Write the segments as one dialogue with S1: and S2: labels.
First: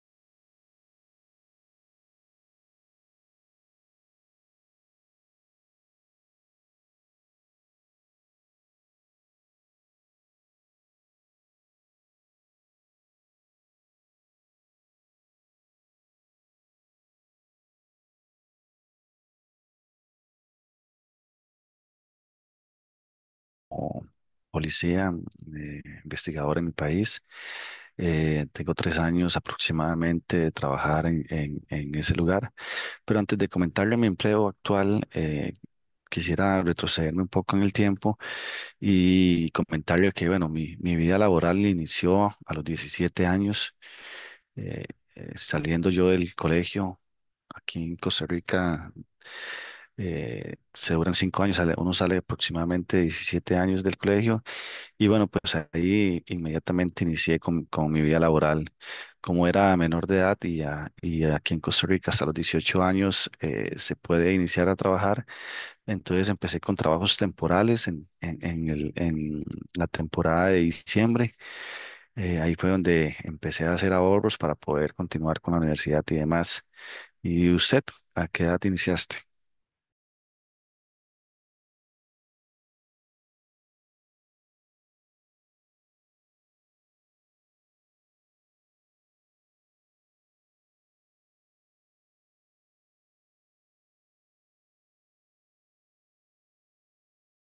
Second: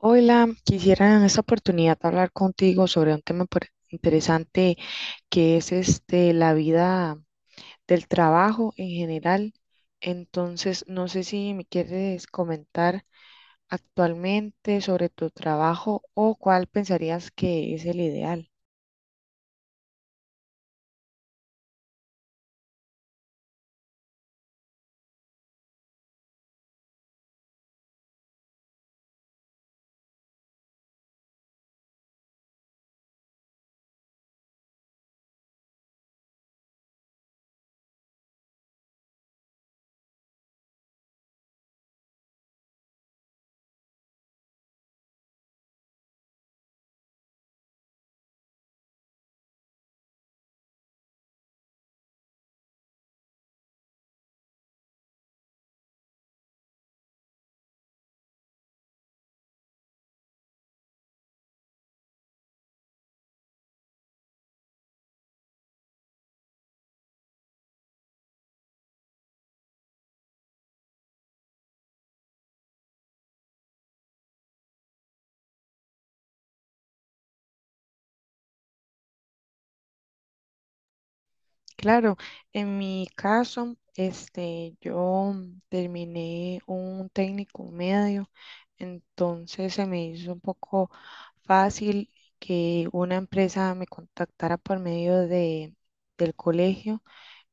S1: Hola, quisiera en esta oportunidad hablar contigo sobre un tema interesante que es la vida del trabajo en general. Entonces, no sé si me quieres comentar actualmente sobre tu trabajo o cuál pensarías que es el ideal.
S2: Como policía, investigador en mi país. Tengo 3 años aproximadamente de trabajar en ese lugar. Pero antes de comentarle mi empleo actual, quisiera retrocederme un poco en el tiempo y comentarle que, bueno, mi vida laboral inició a los 17 años, eh, saliendo yo del colegio. Aquí en Costa Rica se duran 5 años, uno sale aproximadamente 17 años del colegio. Y bueno, pues ahí inmediatamente inicié con mi vida laboral. Como era menor de edad y, y aquí en Costa Rica hasta los 18 años se puede iniciar a trabajar, entonces empecé con trabajos temporales en la temporada de diciembre. Ahí fue donde empecé a hacer ahorros para poder continuar con la universidad y demás. ¿Y usted, a qué edad iniciaste?
S1: Claro, en mi caso, yo terminé un técnico medio, entonces se me hizo un poco fácil que una empresa me contactara por medio del colegio,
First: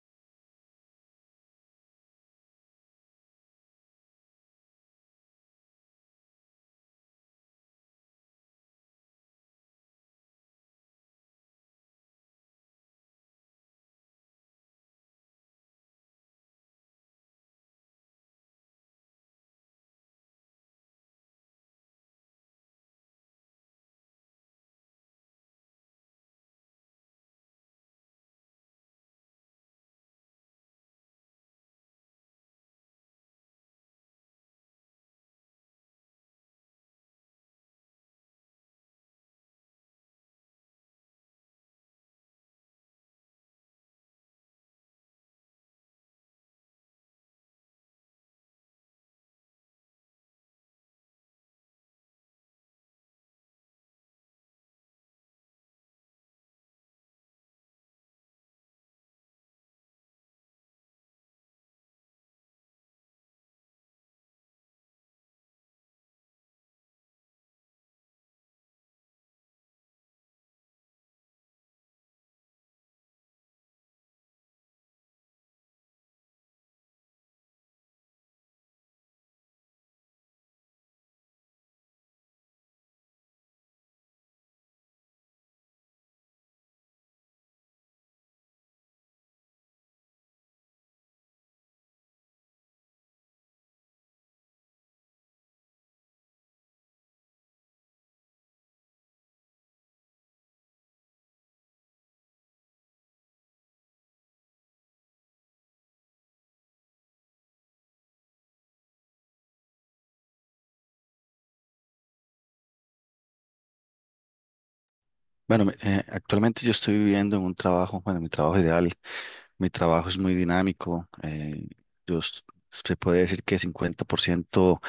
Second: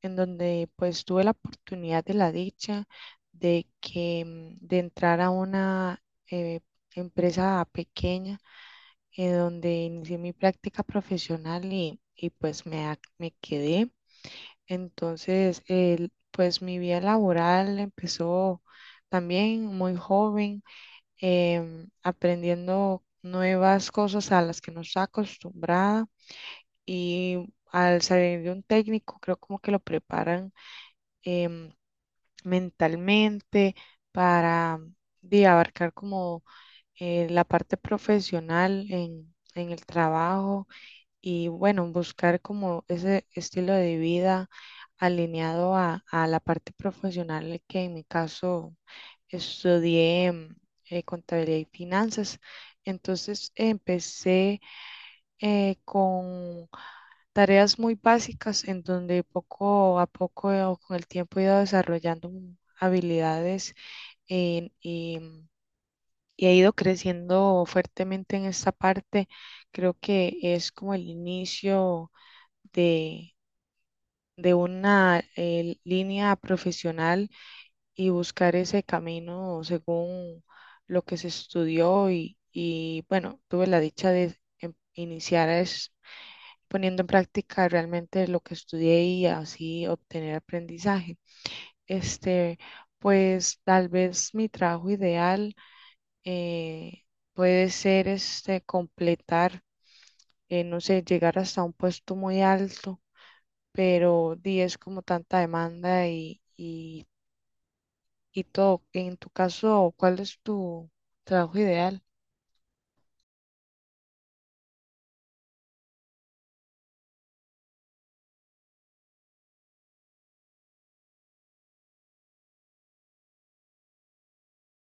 S1: en donde pues tuve la oportunidad de la dicha de que de entrar a una eh, empresa pequeña, en donde inicié mi práctica profesional y pues me quedé. Entonces, pues mi vida laboral empezó también muy joven, aprendiendo nuevas cosas a las que no estaba acostumbrada y al salir de un técnico, creo como que lo preparan em, mentalmente para de abarcar como la parte profesional en el trabajo y bueno, buscar como ese estilo de vida alineado a la parte profesional que en mi caso estudié contabilidad y finanzas. Entonces empecé con tareas muy básicas en donde poco a poco o con el tiempo he ido desarrollando habilidades y y he ido creciendo fuertemente en esta parte. Creo que es como el inicio de, de una línea profesional y buscar ese camino según lo que se estudió y bueno, tuve la dicha de iniciar es poniendo en práctica realmente lo que estudié y así obtener aprendizaje. Este, pues tal vez mi trabajo ideal eh, puede ser completar, no sé, llegar hasta un puesto muy alto pero di, es como tanta demanda y todo. En tu caso, ¿cuál es tu trabajo ideal?
S2: Bueno, actualmente yo estoy viviendo en un trabajo, bueno, mi trabajo ideal, mi trabajo es muy dinámico, yo s- se puede decir que 50%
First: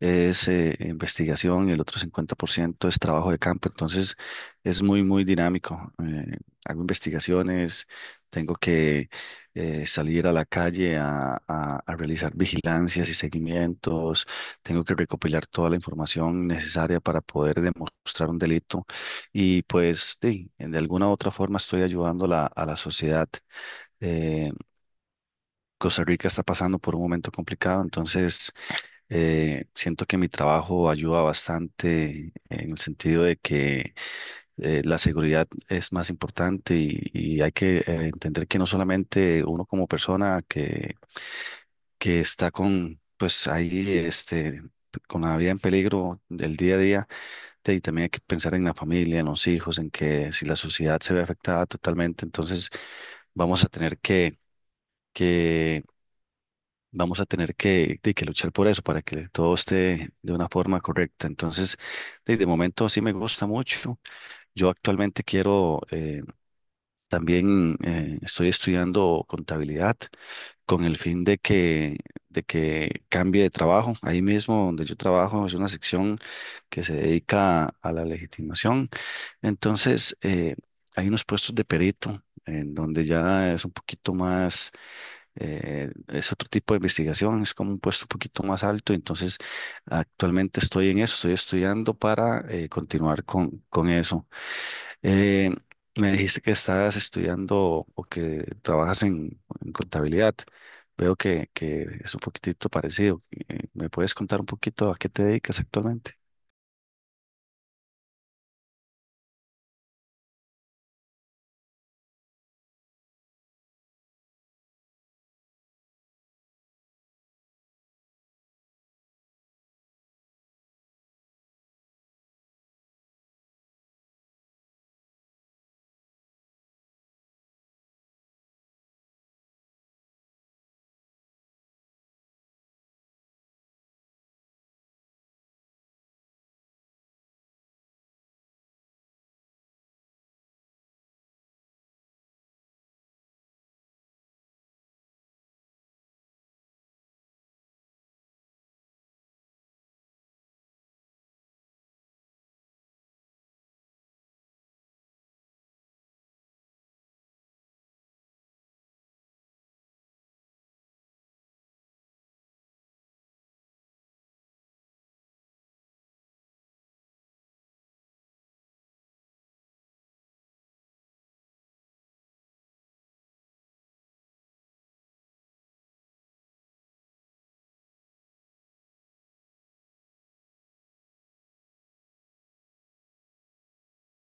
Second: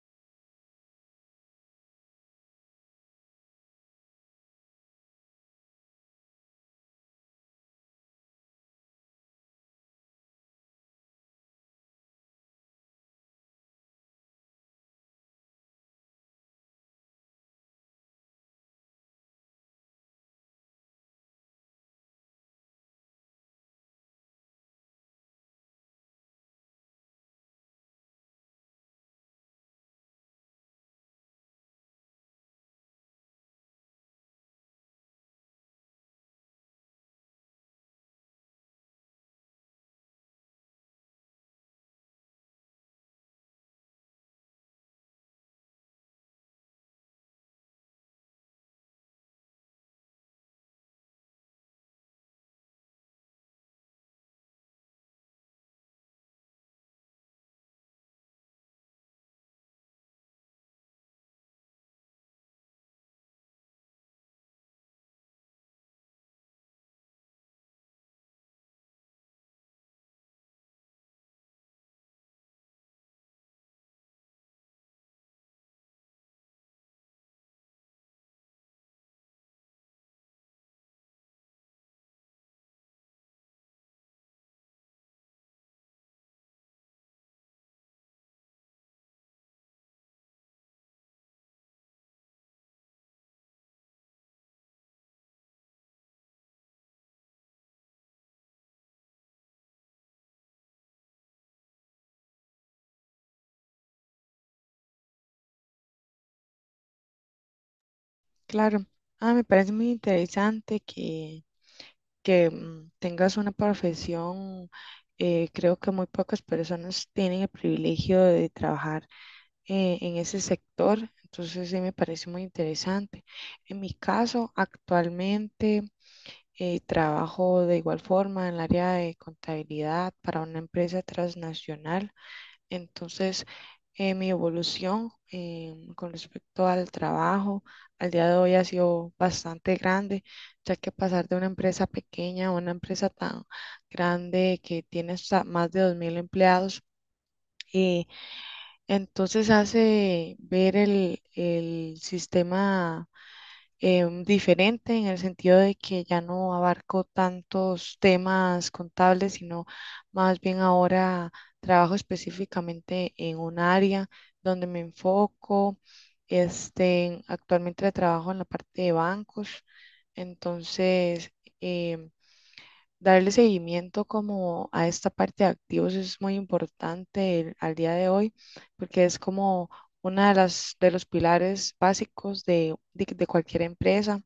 S2: es investigación y el otro 50% es trabajo de campo. Entonces es muy, muy dinámico. Hago investigaciones, tengo que salir a la calle a, a realizar vigilancias y seguimientos, tengo que recopilar toda la información necesaria para poder demostrar un delito y pues sí, de alguna u otra forma estoy ayudando a la sociedad. Eh, Costa Rica está pasando por un momento complicado, entonces siento que mi trabajo ayuda bastante en el sentido de que la seguridad es más importante y hay que entender que no solamente uno como persona que está con, pues ahí, este, con la vida en peligro del día a día, y también hay que pensar en la familia, en los hijos, en que si la sociedad se ve afectada totalmente, entonces vamos a tener que que luchar por eso, para que todo esté de una forma correcta. Entonces, de momento sí me gusta mucho. Yo actualmente quiero, también estoy estudiando contabilidad con el fin de que cambie de trabajo. Ahí mismo donde yo trabajo es una sección que se dedica a la legitimación. Entonces, hay unos puestos de perito en donde ya es un poquito más es otro tipo de investigación, es como un puesto un poquito más alto, entonces actualmente estoy en eso, estoy estudiando para continuar con eso. Eh, Me dijiste que estás estudiando o que trabajas en contabilidad, veo que es un poquitito parecido. ¿Me puedes contar un poquito a qué te dedicas actualmente?
S1: Claro, ah, me parece muy interesante que tengas una profesión. Creo que muy pocas personas tienen el privilegio de trabajar en ese sector, entonces sí me parece muy interesante. En mi caso, actualmente... Trabajo de igual forma en el área de contabilidad para una empresa transnacional. Entonces, mi evolución con respecto al trabajo al día de hoy ha sido bastante grande, ya que pasar de una empresa pequeña a una empresa tan grande que tiene hasta más de 2000 empleados. eh, entonces hace ver el sistema diferente en el sentido de que ya no abarco tantos temas contables, sino más bien ahora trabajo específicamente en un área donde me enfoco. Actualmente trabajo en la parte de bancos, entonces em, darle seguimiento como a esta parte de activos es muy importante al día de hoy porque es como una de las de los pilares básicos de cualquier empresa.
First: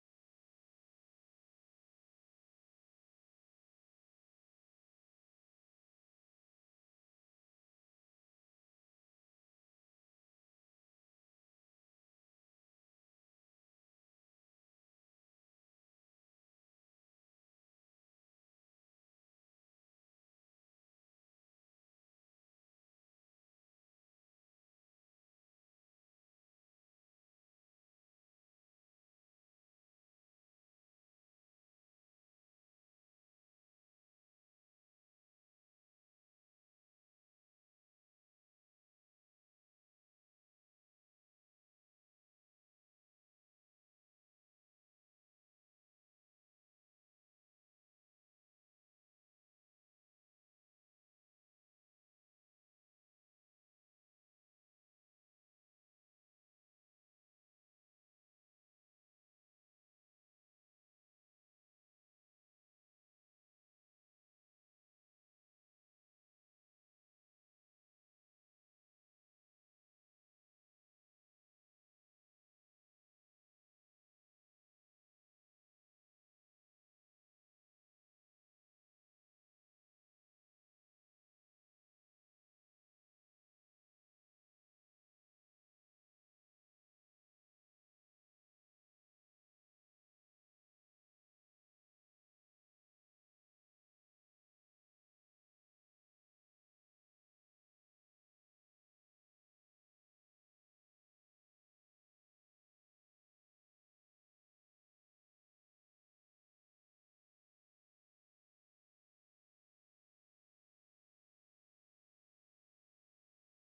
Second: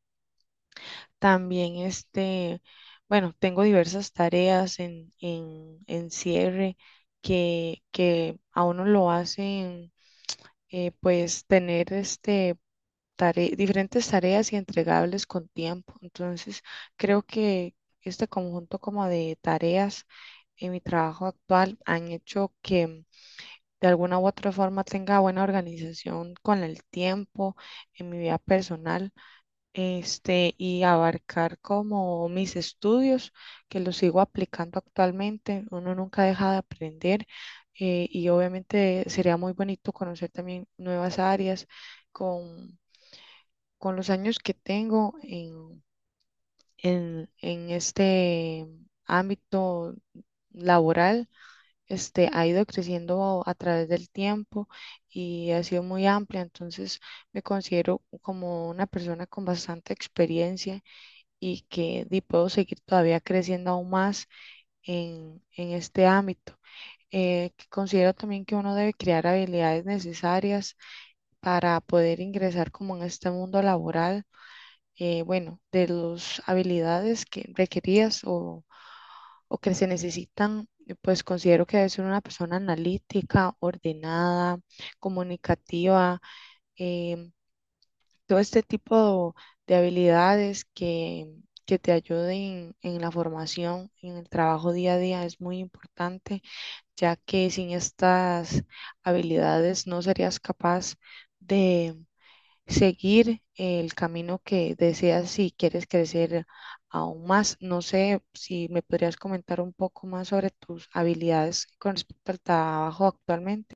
S1: También bueno, tengo diversas tareas en cierre que a uno lo hacen pues tener diferentes tareas y entregables con tiempo. Entonces, creo que conjunto como de tareas en mi trabajo actual han hecho que de alguna u otra forma tenga buena organización con el tiempo en mi vida personal y abarcar como mis estudios, que los sigo aplicando actualmente. Uno nunca deja de aprender y obviamente sería muy bonito conocer también nuevas áreas con, con los años que tengo en este ámbito laboral. Ha ido creciendo a través del tiempo y ha sido muy amplia, entonces me considero como una persona con bastante experiencia y que di, puedo seguir todavía creciendo aún más en este ámbito. Que considero también que uno debe crear habilidades necesarias para poder ingresar como en este mundo laboral, bueno, de las habilidades que requerías o que se necesitan, pues considero que debe ser una persona analítica, ordenada, comunicativa, em, todo este tipo de habilidades que te ayuden en la formación, en el trabajo día a día es muy importante, ya que sin estas habilidades no serías capaz de seguir el camino que deseas si quieres crecer aún más. No sé si me podrías comentar un poco más sobre tus habilidades con respecto al trabajo actualmente.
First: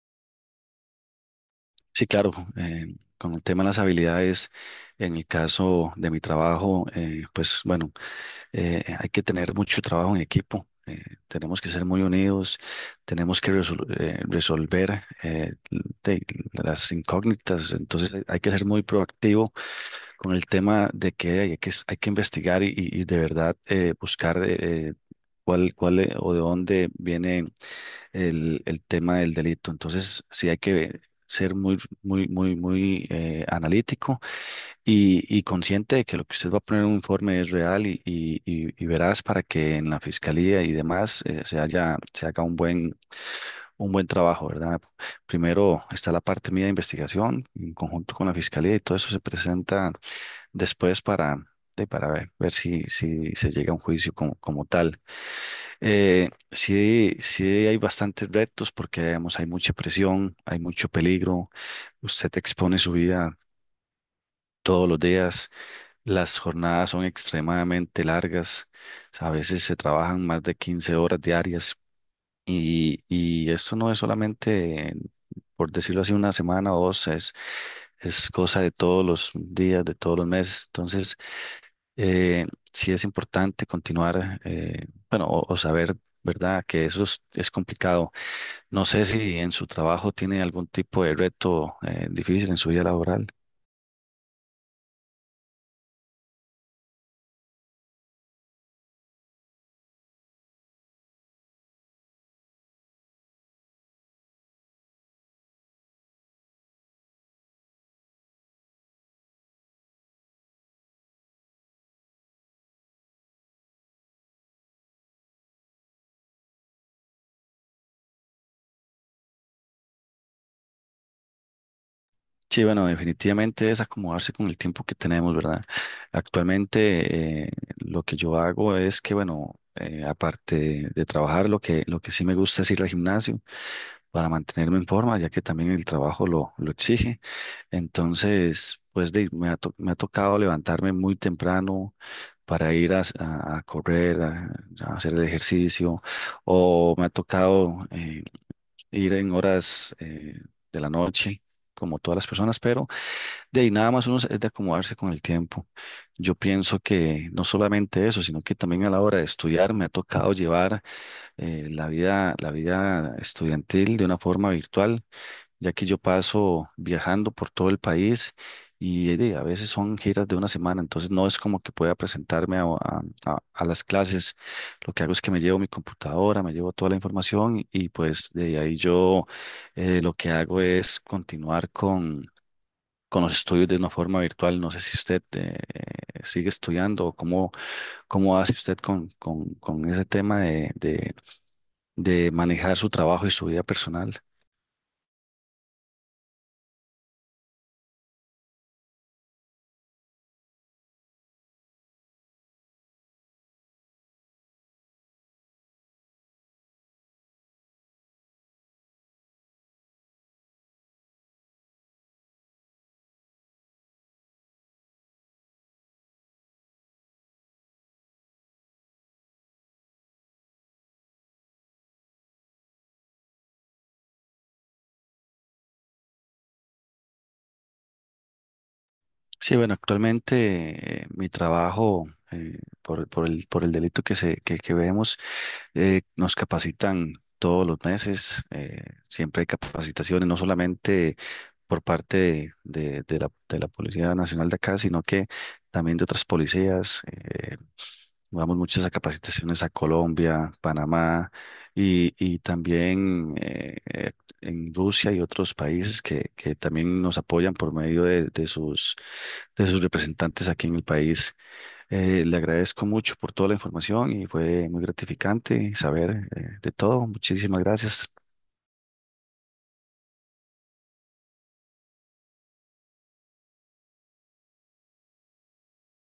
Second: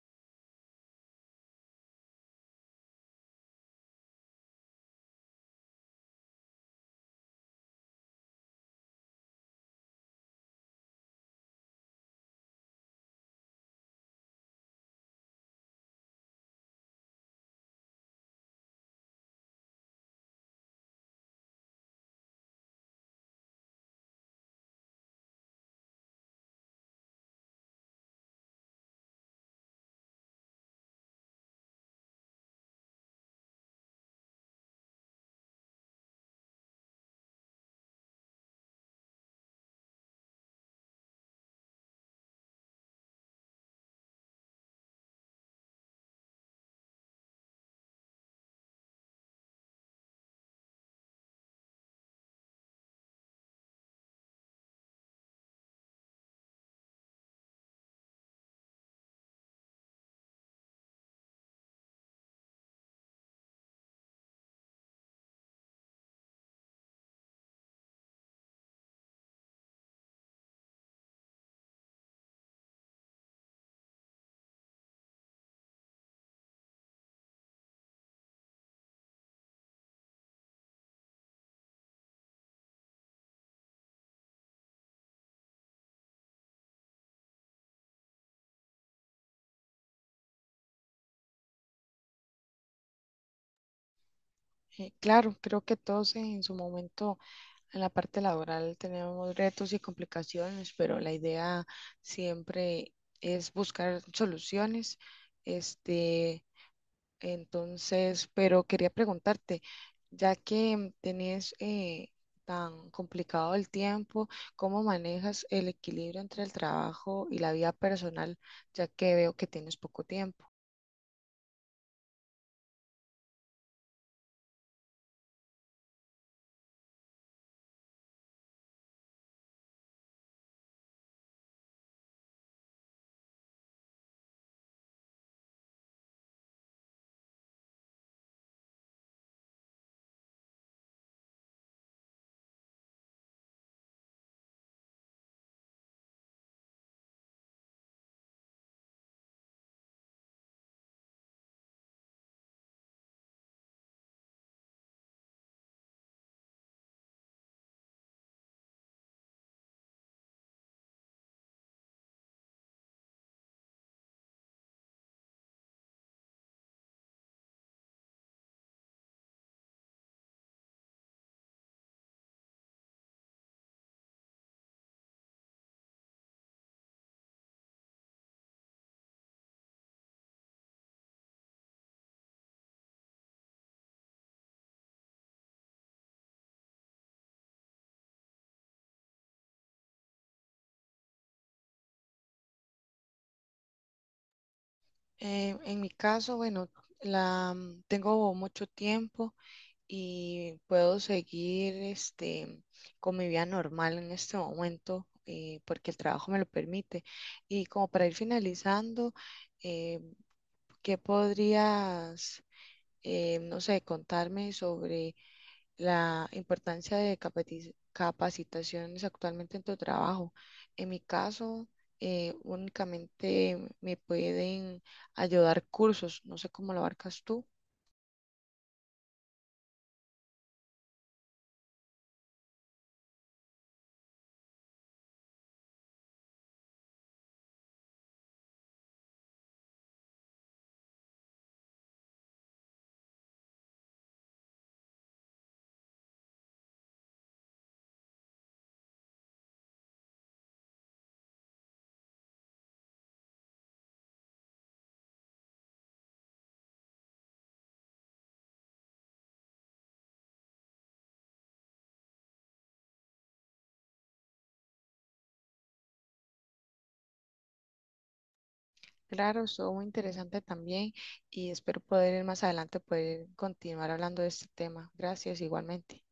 S2: Sí, claro. Con el tema de las habilidades, en el caso de mi trabajo, pues bueno, hay que tener mucho trabajo en equipo, tenemos que ser muy unidos, tenemos que resolver de- las incógnitas, entonces hay que ser muy proactivo con el tema de que hay que, hay que investigar y, de verdad buscar cuál, cuál o de dónde viene el tema del delito. Entonces, sí hay que ser muy, muy, muy, muy analítico y consciente de que lo que usted va a poner en un informe es real y veraz para que en la fiscalía y demás se haga un buen trabajo, ¿verdad? Primero está la parte mía de investigación en conjunto con la fiscalía y todo eso se presenta después para, para ver, ver si, si se llega a un juicio como, como tal. Sí, sí hay bastantes retos porque digamos, hay mucha presión, hay mucho peligro, usted expone su vida todos los días, las jornadas son extremadamente largas, a veces se trabajan más de 15 horas diarias y esto no es solamente, por decirlo así, una semana o dos, es cosa de todos los días, de todos los meses. Entonces, eh, sí es importante continuar, bueno, o saber, ¿verdad?, que eso es complicado. No sé si en su trabajo tiene algún tipo de reto, difícil en su vida laboral.
S1: Claro, creo que todos en su momento en la parte laboral tenemos retos y complicaciones, pero la idea siempre es buscar soluciones. Este, entonces, pero quería preguntarte, ya que tenés tan complicado el tiempo, ¿cómo manejas el equilibrio entre el trabajo y la vida personal, ya que veo que tienes poco tiempo?
S2: Sí, bueno, definitivamente es acomodarse con el tiempo que tenemos, ¿verdad? Actualmente lo que yo hago es que, bueno, aparte de trabajar, lo que sí me gusta es ir al gimnasio para mantenerme en forma, ya que también el trabajo lo exige. Entonces, pues me ha, me ha tocado levantarme muy temprano para ir a, a correr, a hacer el ejercicio, o me ha tocado ir en horas de la noche, como todas las personas, pero de ahí nada más uno es de acomodarse con el tiempo. Yo pienso que no solamente eso, sino que también a la hora de estudiar me ha tocado llevar la vida estudiantil de una forma virtual, ya que yo paso viajando por todo el país y a veces son giras de una semana, entonces no es como que pueda presentarme a, a las clases. Lo que hago es que me llevo mi computadora, me llevo toda la información y pues de ahí yo lo que hago es continuar con los estudios de una forma virtual. No sé si usted sigue estudiando o cómo, cómo hace usted con ese tema de manejar su trabajo y su vida personal.
S1: En mi caso, bueno, tengo mucho tiempo y puedo seguir con mi vida normal en este momento porque el trabajo me lo permite. Y como para ir finalizando, eh, ¿qué podrías, no sé, contarme sobre la importancia de capacitaciones actualmente en tu trabajo? En mi caso... Únicamente me pueden ayudar cursos, no sé cómo lo abarcas tú.
S2: Sí, bueno, actualmente mi trabajo por el delito que que vemos nos capacitan todos los meses, siempre hay capacitaciones, no solamente por parte de la Policía Nacional de acá, sino que también de otras policías. Vamos muchas a capacitaciones a Colombia, Panamá y también en Rusia y otros países que también nos apoyan por medio de sus representantes aquí en el país. Le agradezco mucho por toda la información y fue muy gratificante saber de todo. Muchísimas gracias.
S1: Claro, estuvo muy interesante también y espero poder ir más adelante poder continuar hablando de este tema. Gracias, igualmente.